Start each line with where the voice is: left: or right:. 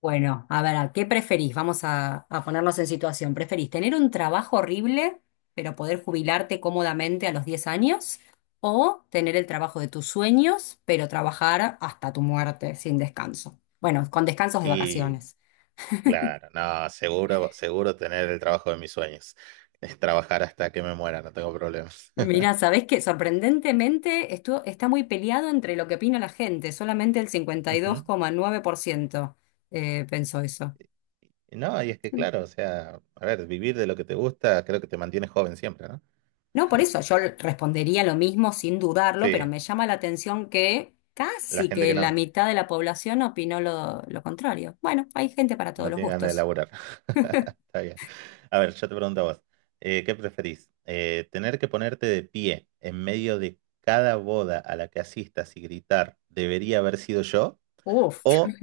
left: Bueno, a ver, ¿a ¿qué preferís? Vamos a ponernos en situación. ¿Preferís tener un trabajo horrible, pero poder jubilarte cómodamente a los 10 años? ¿O tener el trabajo de tus sueños, pero trabajar hasta tu muerte sin descanso? Bueno, con descansos de
right: Y
left: vacaciones.
right: claro, no, seguro, seguro tener el trabajo de mis sueños. Es trabajar hasta que me muera, no tengo problemas.
left: Mira, ¿sabés qué? Sorprendentemente esto está muy peleado entre lo que opina la gente. Solamente el
right: Ujú.
left: 52,9% pensó eso.
right: Y no, y es que claro, o sea, a ver, vivir de lo que te gusta, creo que te mantienes joven siempre, ¿no?
left: No, por eso yo respondería lo mismo sin dudarlo, pero
right: Sí,
left: me llama la atención que
right: la
left: casi
right: gente
left: que
right: que
left: la
right: no,
left: mitad de la población opinó lo contrario. Bueno, hay gente para todos
right: no
left: los
right: tiene ganas de
left: gustos.
right: laburar. Está bien. A ver, yo te pregunto a vos, ¿qué preferís? ¿Tener que ponerte de pie en medio de cada boda a la que asistas y gritar, debería haber sido yo?
left: Uf,
right: ¿O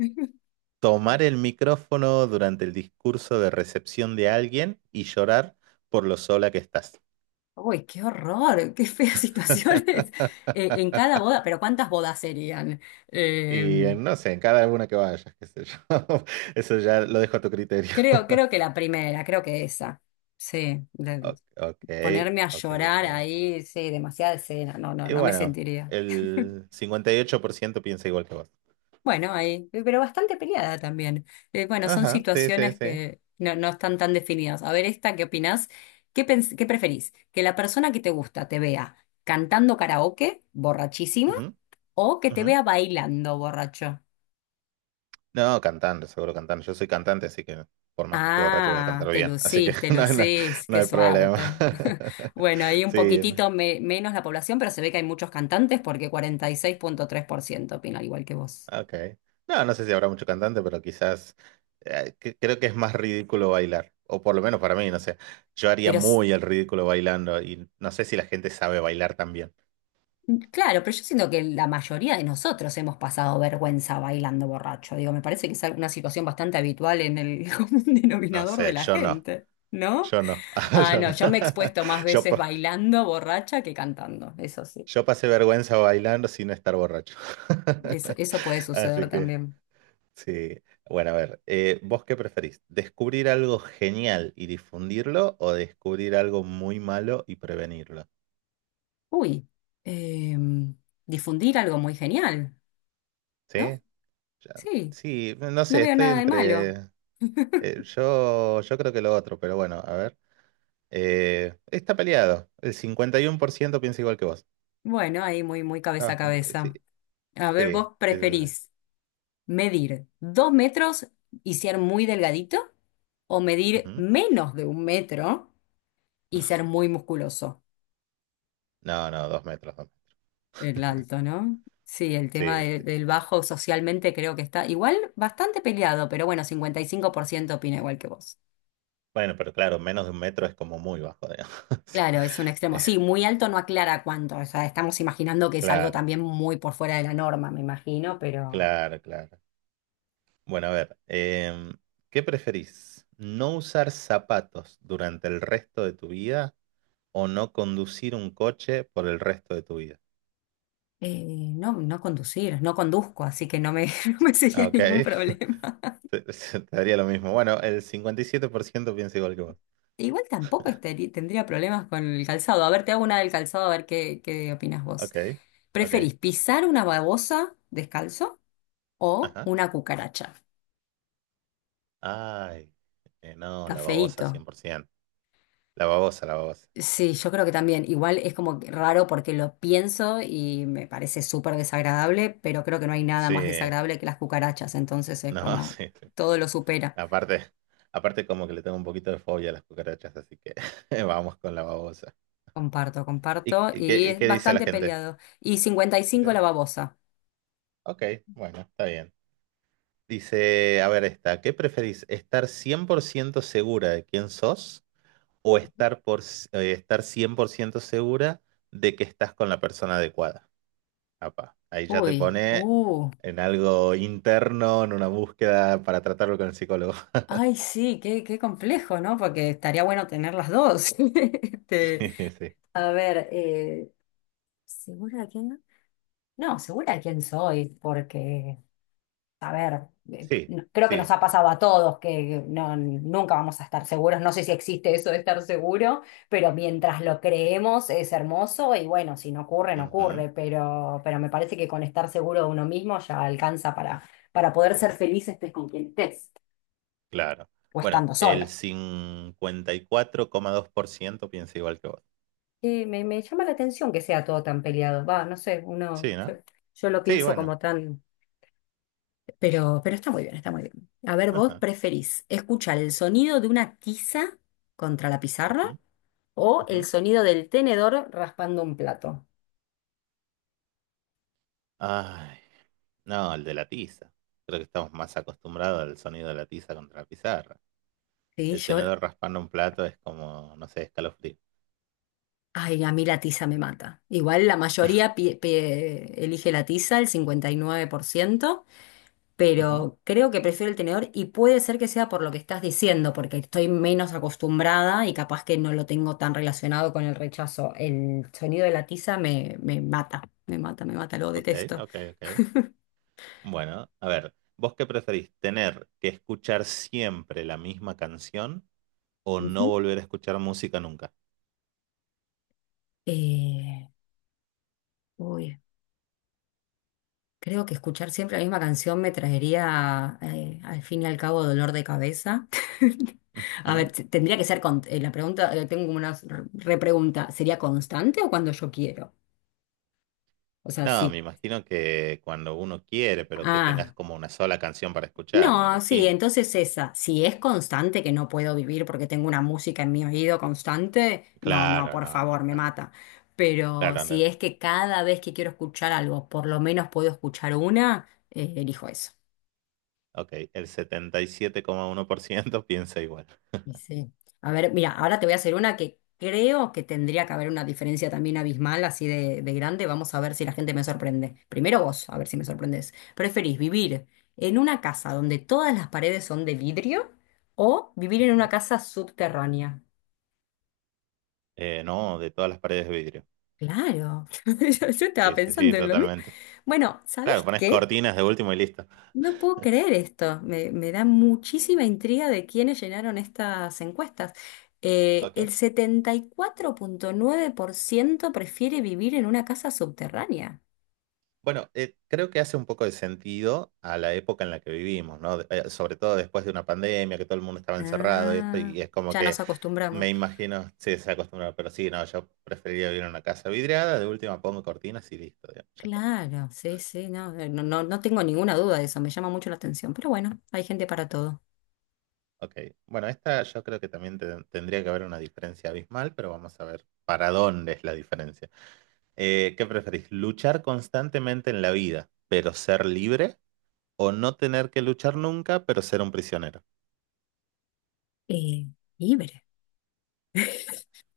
right: tomar el micrófono durante el discurso de recepción de alguien y llorar por lo sola que estás?
left: uy, qué horror, qué feas situaciones. En cada boda, pero ¿cuántas bodas serían? Eh,
right: Y no sé, en cada una que vayas, qué sé yo. Eso ya lo dejo a tu criterio.
left: creo, creo que la primera, creo que esa. Sí,
right: Ok,
left: ponerme a
right: ok,
left: llorar
right: ok.
left: ahí, sí, demasiada escena, no, no,
right: Y
left: no me
right: bueno,
left: sentiría.
right: el 58% piensa igual que vos.
left: Bueno, ahí, pero bastante peleada también. Bueno, son
right: Ajá, sí, sí,
left: situaciones
right: sí.
left: que no están tan definidas. A ver, esta, ¿qué opinás? ¿ Qué preferís? ¿Que la persona que te gusta te vea cantando karaoke, borrachísima,
right: Ujú,
left: o que te
right: ujú.
left: vea bailando, borracho?
right: No, cantando, seguro cantando. Yo soy cantante, así que por más que esté borracho voy a
left: Ah,
right: cantar bien. Así que
left: te
right: no, no,
left: lucís,
right: no
left: qué
right: hay problema.
left: suerte. Bueno, ahí un
right: Sí,
left: poquitito menos la población, pero se ve que hay muchos cantantes porque 46,3% opina al igual que vos.
right: ah, ok. No, no sé si habrá mucho cantante, pero quizás creo que es más ridículo bailar. O por lo menos para mí, no sé. Yo haría
left: Pero s-
right: muy el ridículo bailando y no sé si la gente sabe bailar también.
left: Claro, pero yo siento que la mayoría de nosotros hemos pasado vergüenza bailando borracho. Digo, me parece que es una situación bastante habitual en el común
right: No
left: denominador de
right: sé,
left: la
right: yo no.
left: gente, ¿no?
right: Yo no.
left: Ah,
right: Yo
left: no,
right: no.
left: yo me he expuesto más
right: Yo,
left: veces
right: pa-
left: bailando borracha que cantando, eso sí.
right: yo pasé vergüenza bailando sin estar borracho.
left: Eso, eso puede suceder
right: Así que,
left: también.
right: sí. Bueno, a ver, ¿vos qué preferís? ¿Descubrir algo genial y difundirlo o descubrir algo muy malo y prevenirlo?
left: Uy, em, difundir algo muy genial, ¿no?
right: ¿Sí? Ya,
left: Sí,
right: sí, no
left: no
right: sé,
left: veo
right: estoy
left: nada de
right: entre.
left: malo.
right: Yo creo que lo otro, pero bueno, a ver. Está peleado. El 51% piensa igual que vos.
left: Bueno, ahí muy, muy
right: Está
left: cabeza a
right: bastante. Sí,
left: cabeza. A ver,
right: sí,
left: vos
right: sí, sí. Sí.
left: preferís medir 2 metros y ser muy delgadito, o medir
right: Ujú.
left: menos de un metro y ser muy musculoso.
right: No, no, 2 metros. 2 metros.
left: El alto, ¿no? Sí, el tema
right: Sí, sí.
left: del bajo socialmente creo que está igual bastante peleado, pero bueno, 55% opina igual que vos.
right: Bueno, pero claro, menos de 1 metro es como muy bajo, digamos.
left: Claro, es un extremo.
right: Eh,
left: Sí, muy alto no aclara cuánto. O sea, estamos imaginando que es algo
right: claro,
left: también muy por fuera de la norma, me imagino, pero
right: claro, claro. Bueno, a ver. ¿Qué preferís? ¿No usar zapatos durante el resto de tu vida o no conducir un coche por el resto de tu vida?
left: no, no conducir, no conduzco, así que no me, no me
right: Ah,
left: sería
right: ok,
left: ningún problema.
right: te daría lo mismo. Bueno, el 57% piensa igual que vos.
left: Igual tampoco tendría problemas con el calzado. A ver, te hago una del calzado, a ver qué opinas vos.
right: Ok, ok,
left: ¿Preferís pisar una babosa descalzo o
right: ajá.
left: una cucaracha?
right: Ay, no,
left: Está
right: la babosa
left: feíto.
right: 100%. La babosa, la babosa.
left: Sí, yo creo que también. Igual es como que raro porque lo pienso y me parece súper desagradable, pero creo que no hay nada
right: Sí,
left: más desagradable que las cucarachas. Entonces es
right: no,
left: como
right: sí. Sí.
left: todo lo supera.
right: Aparte, aparte como que le tengo un poquito de fobia a las cucarachas, así que vamos con la babosa.
left: Comparto,
right: ¿Y, qué,
left: comparto.
right: y qué
left: Y
right: y
left: es
right: qué dice la
left: bastante
right: gente?
left: peleado. Y 55 la
right: Ok,
left: babosa.
right: ok, bueno, está bien. Dice, a ver esta, ¿qué preferís? ¿Estar 100% segura de quién sos? O estar, por, estar 100% segura de que estás con la persona adecuada. Apa, ahí ya te
left: Uy,
right: pone
left: uh.
right: en algo interno, en una búsqueda para tratarlo con el psicólogo.
left: Ay, sí, qué complejo, ¿no? Porque estaría bueno tener las dos.
right: Sí,
left: Este,
right: sí,
left: a ver, ¿segura de quién? No, segura de quién soy, porque, a ver,
right: sí.
left: creo que nos
right: Sí,
left: ha pasado a todos que no, nunca vamos a estar seguros. No sé si existe eso de estar seguro, pero mientras lo creemos es hermoso y bueno, si no ocurre, no
right: ujú,
left: ocurre, pero, me parece que con estar seguro de uno mismo ya alcanza para poder ser feliz estés con quien estés
right: claro.
left: o
right: Bueno,
left: estando solo.
right: el 54,2% piensa igual que vos.
left: Sí, me llama la atención que sea todo tan peleado. Va, no sé, uno,
right: Sí,
left: yo,
right: ¿no?
left: yo lo
right: Sí,
left: pienso
right: bueno.
left: como tan. Pero está muy bien, está muy bien. A ver, ¿vos
right: Ajá.
left: preferís escuchar el sonido de una tiza contra la
right: Ujú,
left: pizarra? O
right: ujú.
left: el sonido del tenedor raspando un plato.
right: Ay, no, el de la tiza. Creo que estamos más acostumbrados al sonido de la tiza contra la pizarra.
left: Sí,
right: El
left: yo,
right: tenedor raspando un plato es como, no sé, escalofrío.
left: ay, a mí la tiza me mata. Igual la mayoría elige la tiza, el 59%.
right: Ujú,
left: Pero creo que prefiero el tenedor y puede ser que sea por lo que estás diciendo, porque estoy menos acostumbrada y capaz que no lo tengo tan relacionado con el rechazo. El sonido de la tiza me mata, me mata, me mata, lo
right: ok,
left: detesto.
right: ok, ok. Bueno, a ver, ¿vos qué preferís? ¿Tener que escuchar siempre la misma canción o no
left: Ujú.
right: volver a escuchar música nunca?
left: Eh, Uy, creo que escuchar siempre la misma canción me traería, al fin y al cabo, dolor de cabeza. A
right: Ujú.
left: ver, tendría que ser con, la pregunta, tengo como una repregunta, ¿sería constante o cuando yo quiero? O sea,
right: No, me
left: sí.
right: imagino que cuando uno quiere, pero que tengas
left: Ah.
right: como una sola canción para escuchar, me
left: No, sí,
right: imagino.
left: entonces esa, si es constante que no puedo vivir porque tengo una música en mi oído constante, no, no,
right: Claro,
left: por
right: no, no,
left: favor, me
right: está bien.
left: mata. Pero
right: Claro, no,
left: si
right: no.
left: es que cada vez que quiero escuchar algo, por lo menos puedo escuchar una, elijo eso.
right: Ok, el 77,1% piensa igual.
left: Y sí. A ver, mira, ahora te voy a hacer una que creo que tendría que haber una diferencia también abismal, así de grande. Vamos a ver si la gente me sorprende. Primero vos, a ver si me sorprendes. ¿Preferís vivir en una casa donde todas las paredes son de vidrio o vivir en una
right: Ujú.
left: casa subterránea?
right: No, de todas las paredes de vidrio.
left: Claro, yo estaba
right: Sí, sí, sí,
left: pensando en lo mismo.
right: totalmente.
left: Bueno,
right: Claro,
left: ¿sabés
right: pones
left: qué?
right: cortinas de último y listo.
left: No puedo creer esto, me da muchísima intriga de quiénes llenaron estas encuestas. El
right: Ok.
left: 74,9% prefiere vivir en una casa subterránea.
right: Bueno, creo que hace un poco de sentido a la época en la que vivimos, ¿no? Sobre todo después de una pandemia, que todo el mundo estaba encerrado y esto,
left: Ah,
right: y es como
left: ya
right: que
left: nos acostumbramos.
right: me imagino, sí, se ha acostumbrado, pero sí, no, yo preferiría vivir en una casa vidriada, de última pongo cortinas y listo, digamos, ya está.
left: Claro, sí, sí, no, no tengo ninguna duda de eso, me llama mucho la atención, pero bueno, hay gente para todo.
right: Ok. Bueno, esta yo creo que también tendría que haber una diferencia abismal, pero vamos a ver para dónde es la diferencia. ¿Qué preferís? ¿Luchar constantemente en la vida, pero ser libre? O no tener que luchar nunca, pero ser un prisionero.
left: Eh,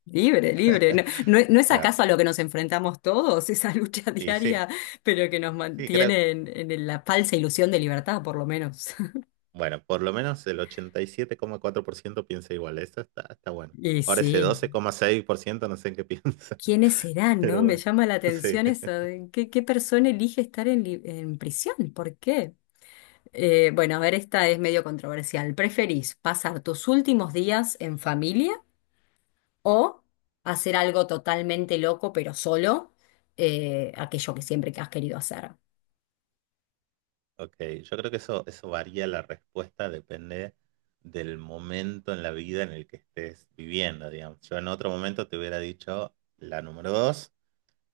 left: Libre, libre. ¿No, no es
right: Claro.
left: acaso a lo que nos enfrentamos todos, esa lucha
right: Y sí,
left: diaria, pero que nos
right: sí, creo,
left: mantiene en la falsa ilusión de libertad, por lo menos?
right: bueno, por lo menos el 87,4% piensa igual, eso está, está bueno.
left: Y
right: Ahora ese
left: sí,
right: 12,6% no sé en qué piensa,
left: ¿quiénes serán, no?
right: pero
left: Me
right: bueno,
left: llama la
right: sí.
left: atención eso, de ¿qué persona elige estar en prisión? ¿Por qué? Bueno, a ver, esta es medio controversial. ¿Preferís pasar tus últimos días en familia o hacer algo totalmente loco pero solo, aquello que siempre que has querido hacer?
right: Ok, yo creo que eso varía la respuesta, depende del momento en la vida en el que estés viviendo, digamos. Yo en otro momento te hubiera dicho la número dos,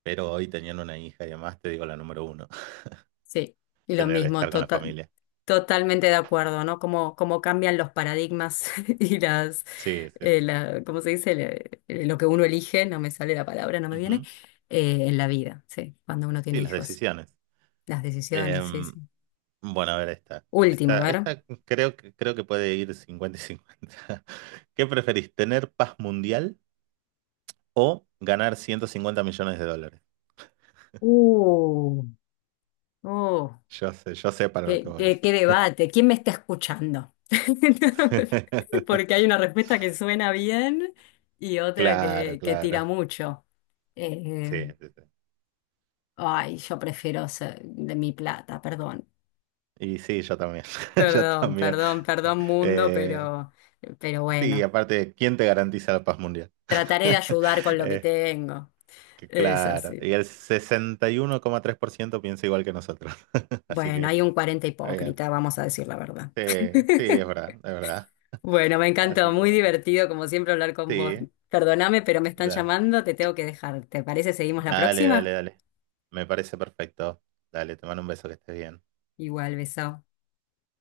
right: pero hoy teniendo una hija y además te digo la número uno,
left: Sí, y lo
right: tener,
left: mismo,
right: estar con la familia.
left: totalmente de acuerdo, ¿no? Cómo cambian los paradigmas y las,
right: Sí, sí, sí, sí.
left: la, ¿cómo se dice? Lo que uno elige, no me sale la palabra, no me viene, en la vida, sí, cuando uno
right: Sí,
left: tiene
right: las
left: hijos,
right: decisiones.
left: las decisiones, sí,
right: Em,
left: sí.
right: bueno, a ver esta.
left: Última, a
right: Esta,
left: ver.
right: esta creo que puede ir 50 y 50. ¿Qué preferís, tener paz mundial o ganar $150 millones?
left: Uh, oh,
right: Yo sé para lo que
left: qué,
right: voy.
left: qué, qué debate, ¿quién me está escuchando? Porque hay una respuesta que suena bien y otra
right: Claro,
left: que tira
right: claro.
left: mucho. eh,
right: Sí, sí, sí.
left: Ay, yo prefiero ser de mi plata, perdón.
right: Y sí, yo también. Yo
left: Perdón,
right: también.
left: perdón, perdón mundo,
right: Eh,
left: pero,
right: sí,
left: bueno,
right: aparte, ¿quién te garantiza la paz mundial?
left: trataré de ayudar con lo que
right: Eh,
left: tengo.
right: que
left: Es
right: claro.
left: así.
right: Y el 61,3% piensa igual que nosotros. Así
left: Bueno,
right: que
left: hay un 40
right: está bien.
left: hipócrita, vamos a decir la verdad.
right: Sí, sí, es verdad, es verdad.
left: Bueno, me
right: Así
left: encantó,
right: que
left: muy
right: bueno.
left: divertido como siempre hablar con vos.
right: Sí,
left: Perdóname, pero me están
right: dale.
left: llamando, te tengo que dejar. ¿Te parece seguimos la
right: Dale, dale,
left: próxima?
right: dale. Me parece perfecto. Dale, te mando un beso, que estés bien.
left: Igual, beso.